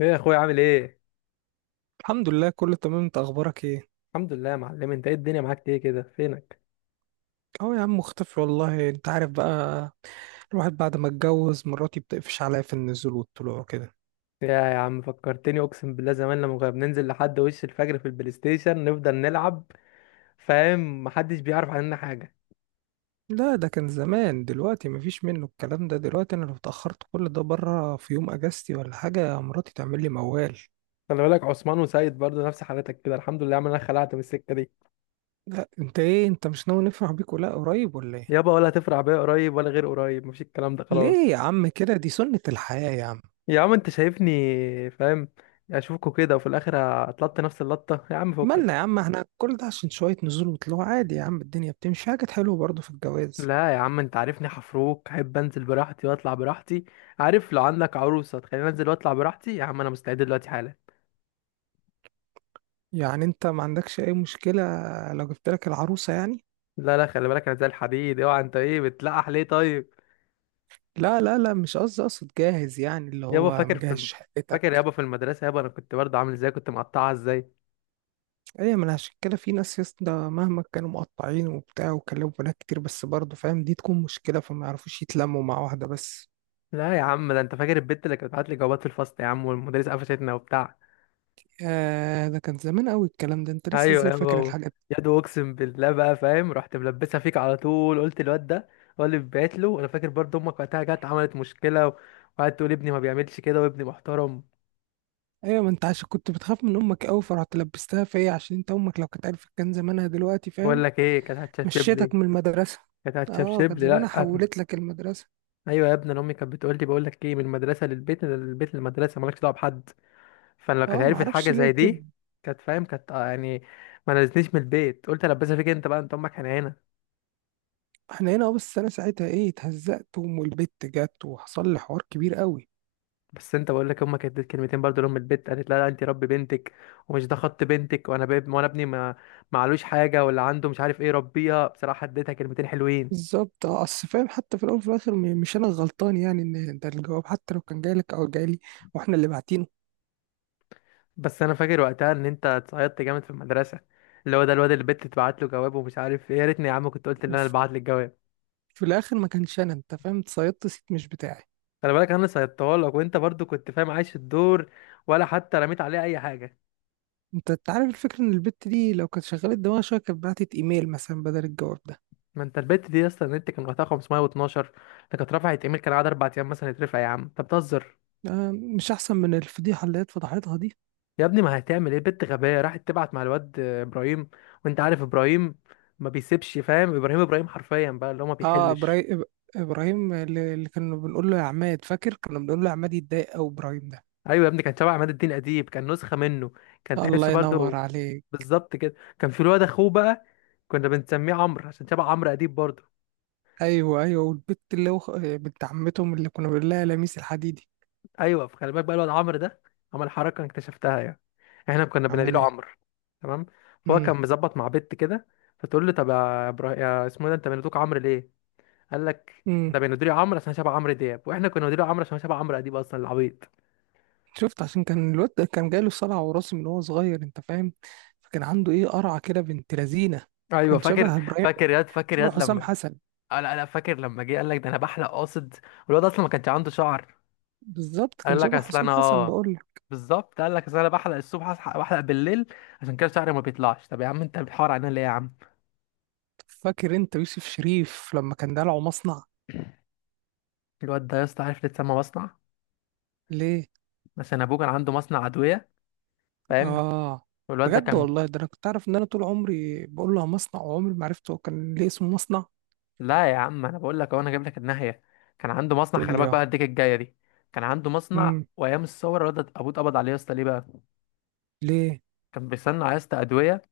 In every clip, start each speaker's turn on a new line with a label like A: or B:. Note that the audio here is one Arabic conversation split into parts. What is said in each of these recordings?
A: ايه يا اخويا؟ عامل ايه؟
B: الحمد لله، كله تمام. انت اخبارك ايه؟
A: الحمد لله يا معلم. انت ايه؟ الدنيا معاك ايه كده؟ فينك؟
B: اه، يا عم مختفي والله، انت عارف بقى. الواحد بعد ما اتجوز، مراتي بتقفش عليا في النزول والطلوع كده.
A: يا عم فكرتني، اقسم بالله زمان لما كنا بننزل لحد وش الفجر في البلاي ستيشن نفضل نلعب، فاهم؟ محدش بيعرف عننا حاجه.
B: لا، ده كان زمان. دلوقتي مفيش منه الكلام ده. دلوقتي انا لو اتأخرت كل ده بره في يوم اجازتي ولا حاجة، مراتي تعمل لي موال.
A: خلي بالك عثمان وسيد برضه نفس حالتك كده. الحمد لله يا عم انا خلعت من السكه دي.
B: لا، انت ايه؟ انت مش ناوي نفرح بيك ولا قريب ولا ايه؟
A: يابا ولا هتفرع بيا قريب ولا غير قريب، مفيش الكلام ده خلاص.
B: ليه يا عم كده؟ دي سنة الحياة يا عم.
A: يا عم انت شايفني فاهم؟ اشوفكوا كده وفي الاخر اتلطت نفس اللطه، يا عم
B: مالنا يا
A: فكك.
B: عم؟ احنا كل ده عشان شوية نزول وطلوع؟ عادي يا عم، الدنيا بتمشي، حاجة حلوة برضه في الجواز.
A: لا يا عم انت عارفني، حفروك احب انزل براحتي واطلع براحتي. عارف، لو عندك عروسه تخليني انزل واطلع براحتي يا عم انا مستعد دلوقتي حالا.
B: يعني انت ما عندكش اي مشكلة لو جبت لك العروسة يعني؟
A: لا لا خلي بالك، انا زي الحديد، اوعى. انت ايه بتلقح ليه طيب؟
B: لا لا لا، مش قصدي، اقصد جاهز يعني، اللي
A: يابا
B: هو
A: فاكر
B: مجهز
A: فاكر
B: شقتك.
A: يابا في المدرسه، يابا انا كنت برضه عامل ازاي، كنت مقطعها ازاي.
B: ايه، ما انا عشان كده في ناس يسطا، مهما كانوا مقطعين وبتاع وكلموا بنات كتير بس برضه فاهم دي تكون مشكلة، فما يعرفوش يتلموا مع واحدة بس.
A: لا يا عم، ده انت فاكر البت اللي كانت بتبعت لي جوابات في الفصل يا عم، والمدرس قفشتنا وبتاع.
B: آه، ده كان زمان قوي الكلام ده. انت لسه
A: ايوه
B: ازاي
A: يا
B: فاكر
A: بابا،
B: الحاجات
A: يا دو اقسم بالله بقى فاهم، رحت ملبسها فيك على طول، قلت الواد ده هو اللي بعت له. انا فاكر برضه امك وقتها جت عملت مشكله وقعدت تقول ابني ما بيعملش كده وابني محترم.
B: دي؟ ايوه، ما انت عشان كنت بتخاف من امك قوي فرحت لبستها فيا، عشان انت امك لو كانت عرفت كان زمانها دلوقتي،
A: بقول
B: فاهم.
A: لك ايه؟ كانت هتشبشب لي،
B: مشيتك من المدرسة.
A: كانت
B: اه،
A: هتشبشب
B: كان
A: لي،
B: زمانها
A: لا.
B: حولت لك المدرسة.
A: ايوه يا ابني، انا امي كانت بتقول لي بقول لك ايه، من المدرسه للبيت من البيت للمدرسه، مالكش دعوه بحد. فانا لو كانت
B: اه،
A: عرفت
B: معرفش
A: حاجه
B: ليه
A: زي
B: كده.
A: دي كانت، فاهم؟ كانت يعني ما نزلتنيش من البيت. قلت البسها فيك انت بقى، انت امك حنينه.
B: احنا هنا. اه، بس انا ساعتها ايه اتهزقت وام البت جت وحصل لي حوار كبير قوي.
A: بس انت، بقول لك امك كانت اديت كلمتين برضه لام البيت، قالت لا لا انت ربي بنتك ومش ده خط بنتك، وانا باب وانا ابني ما معلوش حاجه، ولا عنده مش عارف ايه، ربيها. بصراحه اديتها كلمتين حلوين.
B: بالظبط، اه، اصل فاهم. حتى في الاول وفي الاخر مش انا الغلطان، يعني ان ده الجواب حتى لو كان جاي لك او جاي لي، واحنا اللي باعتينه.
A: بس انا فاكر وقتها ان انت اتصيدت جامد في المدرسه، اللي هو ده الواد اللي البت تبعت له جواب ومش عارف ايه. يا ريتني يا عم كنت قلت ان انا اللي
B: وف-
A: بعت لك الجواب.
B: في الاخر ما كانش انا، انت فاهم، اتصيدت صيت مش بتاعي.
A: خلي بالك انا صيدتها لك، وانت برضه كنت فاهم عايش الدور، ولا حتى رميت عليها اي حاجه.
B: انت عارف الفكره، ان البت دي لو كانت شغلت دماغها شويه كانت بعتت ايميل مثلا بدل الجواب ده.
A: ما انت البت دي اصلا، النت كان وقتها 512. ده كانت رفعت ايميل كان قعد اربع ايام مثلا يترفع. يا عم انت بتهزر؟
B: آه، مش احسن من الفضيحه اللي هي اتفضحتها دي؟
A: يا ابني ما هتعمل ايه، بنت غبية راحت تبعت مع الواد ابراهيم، وانت عارف ابراهيم ما بيسيبش، فاهم؟ ابراهيم، ابراهيم حرفيا بقى اللي هو ما
B: اه،
A: بيحلش.
B: ابراهيم. ابراهيم اللي كنا بنقول له يا عماد، فاكر كنا بنقول له يا عماد يتضايق، او ابراهيم ده؟
A: ايوه يا ابني، كان شبه عماد الدين اديب، كان نسخة منه، كان
B: الله
A: تحسه
B: ينور
A: برضو.
B: عليك.
A: بالظبط كده. كان في الواد اخوه بقى، كنا بنسميه عمرو عشان شبه عمرو اديب برضو.
B: ايوه، ايوه، والبت اللي هو بنت عمتهم، اللي كنا بنقول لها لميس الحديدي.
A: ايوه فخلي بالك بقى، الواد عمرو ده عمل حركة انا اكتشفتها يعني. احنا كنا
B: عمل
A: بناديله
B: ايه؟
A: عمرو. تمام. فهو
B: امم،
A: كان مظبط مع بنت كده، فتقول له طب يا ابراهيم يا اسمه إيه ده، انت بنادوك عمرو ليه؟ قال لك
B: امم.
A: ده بندري عمرو عشان شبه عمرو دياب، واحنا كنا بندري عمرو عشان شبه عمرو اديب، اصلا العبيط.
B: شفت، عشان كان الواد ده كان جاله صلع وراثي من وهو صغير، انت فاهم. فكان عنده ايه قرعه كده، بنت لذينه.
A: ايوه
B: كان
A: فاكر،
B: شبه ابراهيم.
A: فاكر ياد فاكر
B: شبه
A: ياد
B: حسام
A: لما،
B: حسن.
A: آه لا لا، فاكر لما جه قال لك ده انا بحلق قاصد، والواد اصلا ما كانش عنده شعر.
B: بالظبط، كان
A: قال لك
B: شبه
A: اصل
B: حسام
A: انا
B: حسن
A: اه،
B: بقول لك.
A: بالظبط قال لك اصل انا بحلق الصبح، اصحى بحلق بالليل، عشان كده شعري ما بيطلعش. طب يا عم انت بتحور علينا ليه يا عم؟
B: فاكر انت يوسف شريف لما كان دلعه مصنع؟
A: الواد ده يا اسطى عارف ليه اتسمى مصنع؟
B: ليه؟
A: عشان ابوه كان عنده مصنع ادويه، فاهم؟
B: اه.
A: والواد ده
B: بجد
A: كان،
B: والله؟ ده انا كنت عارف ان انا طول عمري بقول لها مصنع، وعمري ما عرفته هو كان ليه اسمه مصنع.
A: لا يا عم انا بقول لك اهو، انا جايب لك الناحيه. كان عنده مصنع،
B: تقول
A: خلي
B: لي
A: بالك
B: اه.
A: بقى الديك الجايه دي. كان عنده مصنع،
B: امم.
A: وايام الثوره الواد ده ابوه اتقبض عليه يا اسطى. ليه بقى؟
B: ليه؟
A: كان بيصنع يا اسطى ادويه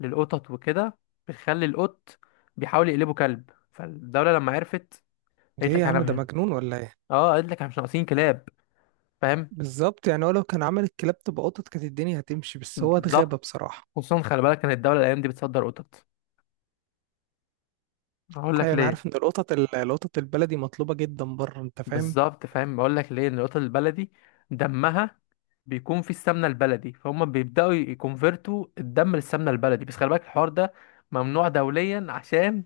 A: للقطط وكده، بتخلي القط بيحاول يقلبه كلب. فالدوله لما عرفت
B: ده
A: قالت
B: ايه يا
A: لك احنا
B: عم؟ ده
A: مش-
B: مجنون ولا ايه؟
A: اه قالت لك احنا مش ناقصين كلاب، فاهم؟
B: بالظبط، يعني هو لو كان عمل الكلاب تبقى قطط كانت الدنيا هتمشي، بس هو اتغابى
A: بالظبط.
B: بصراحة.
A: خصوصا خلي بالك، كانت الدوله الايام دي بتصدر قطط. هقول لك
B: ايوه، انا
A: ليه.
B: عارف ان القطط القطط البلدي مطلوبة جدا بره، انت فاهم.
A: بالظبط فاهم، بقول لك ليه، إن القطط البلدي دمها بيكون فيه السمنه البلدي، فهم بيبداوا يكونفرتوا الدم للسمنه البلدي. بس خلي بالك الحوار ده ممنوع دوليا، عشان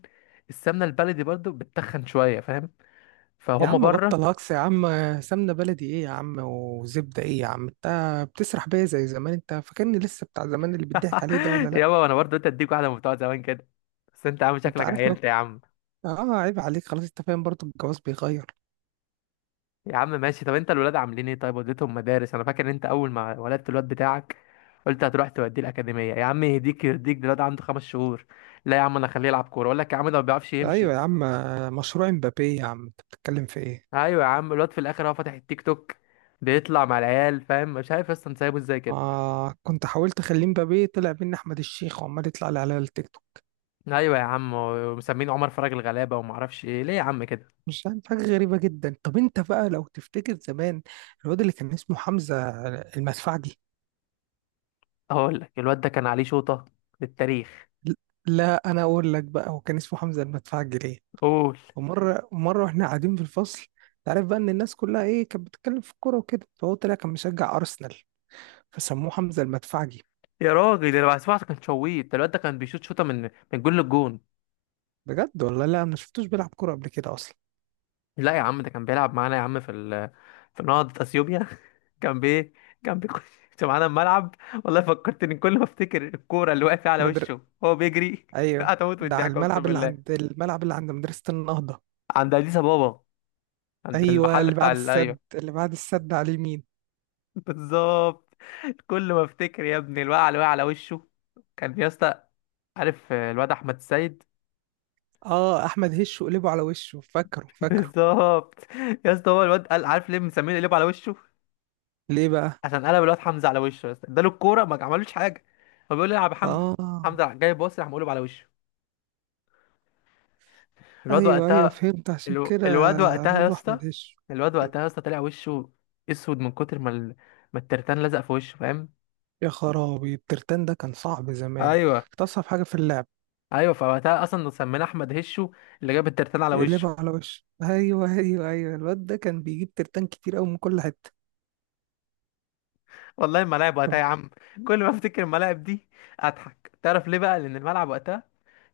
A: السمنه البلدي برضو بتتخن شويه، فاهم؟
B: يا
A: فهم
B: عم
A: بره.
B: بطل هكس يا عم. سمنة بلدي ايه يا عم؟ وزبدة ايه يا عم؟ انت بتسرح بيا زي زمان. انت فاكرني لسه بتاع زمان اللي بيضحك عليه ده ولا لا؟
A: يابا وانا برضو قلت اديك واحده من بتوع زمان كده، بس انت عامل
B: انت
A: شكلك
B: عارف لو،
A: عيلت يا عم.
B: اه، عيب عليك خلاص. انت فاهم، برضه الجواز بيغير.
A: يا عم ماشي، طب انت الولاد عاملين ايه طيب، وديتهم مدارس؟ انا فاكر ان انت اول ما ولدت الواد بتاعك قلت هتروح توديه الاكاديميه. يا عم يهديك يرضيك، ده الواد عنده خمس شهور. لا يا عم انا اخليه يلعب كوره. اقول لك يا عم ده ما بيعرفش
B: ايوه
A: يمشي.
B: يا عم، مشروع امبابي يا عم انت بتتكلم في ايه؟
A: ايوه يا عم، الواد في الاخر هو فاتح التيك توك، بيطلع مع العيال، فاهم؟ مش عارف اصلا سايبه ازاي كده.
B: آه، كنت حاولت اخليه مبابي، طلع مني احمد الشيخ وعمال يطلع لي على التيك توك.
A: ايوه يا عم، ومسمين عمر فرج الغلابه وما اعرفش ايه، ليه يا عم كده؟
B: مش عارف، حاجه غريبه جدا. طب انت بقى لو تفتكر زمان، الواد اللي كان اسمه حمزه المدفعجي.
A: اقول لك الواد ده كان عليه شوطه، للتاريخ.
B: لا، انا اقول لك بقى هو كان اسمه حمزه المدفعجي ليه.
A: قول.
B: ومره مره واحنا قاعدين في الفصل، تعرف بقى ان الناس كلها ايه كانت بتتكلم في الكوره وكده، فهو طلع كان مشجع ارسنال، فسموه حمزه المدفعجي.
A: يا راجل انا سمعت كان شويت، ده الواد ده كان بيشوط شوطه من من جون للجون.
B: بجد والله؟ لا، انا ما شفتوش بيلعب كوره قبل كده اصلا.
A: لا يا عم، ده كان بيلعب معانا يا عم في في نهضة اثيوبيا. كان بي كان بيخش معانا الملعب. والله فكرتني، كل ما افتكر الكوره اللي واقفه على
B: مدر...
A: وشه وهو بيجري
B: ايوه،
A: هتموت من
B: ده على
A: الضحك اقسم
B: الملعب اللي
A: بالله.
B: عند الملعب اللي عند مدرسه النهضه.
A: عند اديس ابابا، عند
B: ايوه،
A: المحل
B: اللي
A: بتاع
B: بعد
A: ايوه.
B: السد اللي بعد السد على اليمين.
A: بالظبط. كل ما افتكر يا ابني الوقعه اللي وقع على وشه، كان يا اسطى، عارف الواد احمد السيد؟
B: اه، احمد هش وقلبه على وشه، فاكره فاكره.
A: بالظبط. يا اسطى، هو الواد قال عارف ليه مسمينه قلبه على وشه؟
B: ليه بقى؟
A: عشان قلب الواد حمزه على وشه، بس اداله الكوره ما عملوش حاجه. هو بيقول لي العب يا حمزه،
B: اه.
A: حمزه راح جاي باص، راح مقلب على وشه. الواد
B: ايوه، ايوه،
A: وقتها،
B: فهمت عشان كده.
A: الواد وقتها
B: قالوا
A: يا
B: له
A: اسطى،
B: احمد هش.
A: الواد وقتها يا اسطى طلع وشه اسود من كتر ما ما الترتان لزق في وشه، فاهم؟
B: يا خرابي، الترتان ده كان صعب زمان،
A: ايوه
B: كانت اصعب حاجه في اللعب.
A: ايوه، فوقتها اصلا سمينا احمد هشو اللي جاب الترتان على وشه.
B: يقلبه على وشه. ايوه، ايوه، ايوه، الواد ده كان بيجيب ترتان كتير قوي من كل حته.
A: والله الملاعب وقتها
B: طب.
A: يا عم، كل ما افتكر الملاعب دي اضحك. تعرف ليه بقى؟ لان الملعب وقتها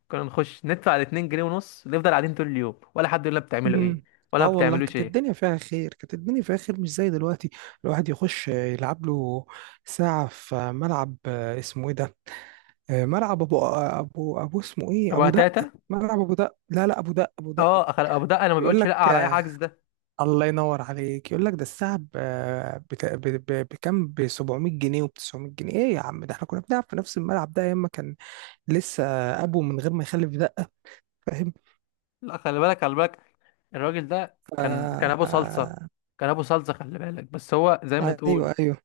A: كنا نخش ندفع الاتنين جنيه ونص، نفضل قاعدين طول اليوم، ولا حد يقول لنا بتعملوا ايه
B: امم.
A: ولا
B: اه
A: ما
B: والله،
A: بتعملوش
B: كانت
A: ايه.
B: الدنيا فيها خير، كانت الدنيا فيها خير، مش زي دلوقتي. الواحد يخش يلعب له ساعه في ملعب، اسمه ايه ده، ملعب ابو، ابو ابو اسمه ايه،
A: ابو
B: ابو دقه،
A: تاتا.
B: ملعب ابو دقه. لا لا، ابو دقه، ابو دقه.
A: اه ابو دقه، انا ما
B: يقول
A: بيقولش
B: لك
A: لا على اي حجز ده.
B: الله ينور عليك. يقول لك ده الساعه بكام؟ ب 700 جنيه وب 900 جنيه. ايه يا عم، ده احنا كنا بنلعب في نفس الملعب ده ايام ما كان لسه ابو من غير ما يخلف دقه، فاهم.
A: لا خلي بالك، خلي بالك، الراجل ده
B: ف-
A: كان ابو صلصه.
B: آه،
A: كان ابو صلصه، خلي بالك، بس هو زي ما تقول،
B: ايوه، ايوه،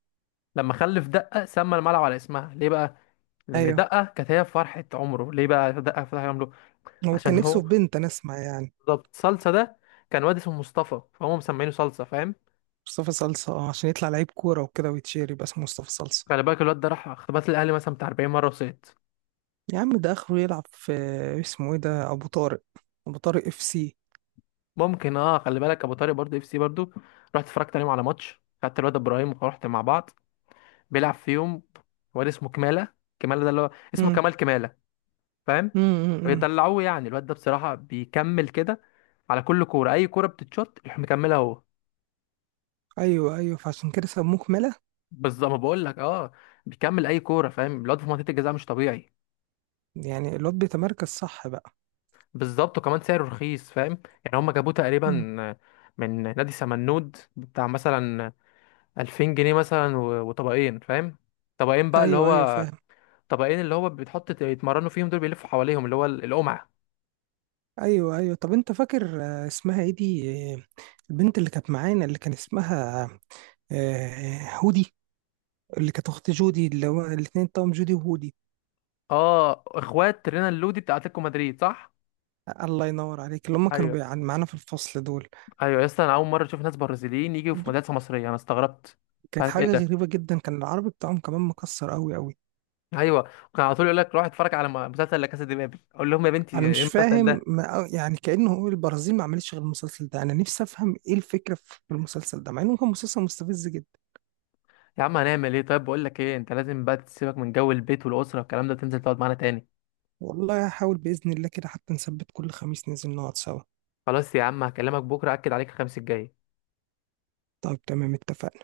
A: لما خلف دقه سمى الملعب على اسمها. ليه بقى؟ لان
B: ايوه،
A: دقه كانت هي فرحه عمره. ليه بقى دقه فرحه عمره؟
B: هو
A: عشان
B: كان نفسه
A: هو،
B: في بنت، انا اسمع يعني.
A: بالظبط. صلصه ده كان واد اسمه مصطفى، فهم مسمينه صلصه، فاهم؟
B: مصطفى صلصه، عشان يطلع لعيب كوره وكده ويتشير يبقى اسمه مصطفى صلصه.
A: خلي بالك الواد ده راح اختبارات الاهلي مثلا بتاع 40 مره وسقط.
B: يا عم ده اخره يلعب في، اسمه ايه ده، ابو طارق. ابو طارق اف سي.
A: ممكن اه. خلي بالك ابو طارق برضه اف سي برضه، رحت اتفرجت عليهم على ماتش، خدت الواد ابراهيم ورحت مع بعض. بيلعب فيهم واد اسمه كمالة. كمالة ده اللي هو اسمه
B: امم،
A: كمال، كمالة، فاهم؟
B: امم، امم.
A: بيدلعوه يعني. الواد ده بصراحة بيكمل كده على كل كورة، أي كورة بتتشوت يروح مكملها هو.
B: ايوه، ايوه، فعشان كده سموه كمالة.
A: بالظبط، ما بقول لك اه، بيكمل أي كورة. فاهم الواد في منطقة الجزاء مش طبيعي.
B: يعني الواد بيتمركز صح بقى.
A: بالظبط، وكمان سعره رخيص، فاهم؟ يعني هما جابوه تقريبا
B: امم.
A: من نادي سمنود بتاع مثلا 2000 جنيه مثلا، وطبقين، فاهم؟ طبقين بقى اللي
B: ايوه، ايوه،
A: هو،
B: فاهم.
A: طبقين اللي هو بتحط يتمرنوا فيهم، دول بيلفوا حواليهم اللي هو القمع.
B: ايوه، ايوه، طب انت فاكر، اسمها ايه دي، البنت اللي كانت معانا اللي كان اسمها، هودي، اللي كانت اخت جودي، اللي هو الاتنين توام جودي وهودي.
A: اه اخوات رينا اللودي بتاع اتلتيكو مدريد، صح؟
B: الله ينور عليك، اللي هم كانوا
A: ايوه.
B: معانا في الفصل دول.
A: ايوه يا اسطى، انا اول مره اشوف ناس برازيليين يجوا في
B: البنت
A: مدرسه مصريه، انا استغربت. مش
B: كانت
A: عارف ايه
B: حاجة
A: ده.
B: غريبة جدا، كان العربي بتاعهم كمان مكسر قوي قوي.
A: ايوه، كان على طول يقول لك روح اتفرج على مسلسل لا كاسا دي بابل. اقول لهم يا بنتي
B: انا
A: ايه
B: مش
A: المسلسل
B: فاهم،
A: ده؟
B: ما يعني كانه هو البرازيل ما عملتش غير المسلسل ده. انا نفسي افهم ايه الفكره في المسلسل ده، مع انه كان مسلسل مستفز جدا.
A: يا عم هنعمل ايه طيب؟ بقول لك ايه، انت لازم بقى تسيبك من جو البيت والاسره والكلام ده، تنزل تقعد معانا تاني.
B: والله هحاول باذن الله كده، حتى نثبت كل خميس ننزل نقعد سوا.
A: خلاص يا عم هكلمك بكره اكد عليك، الخميس الجاي.
B: طيب، تمام، اتفقنا.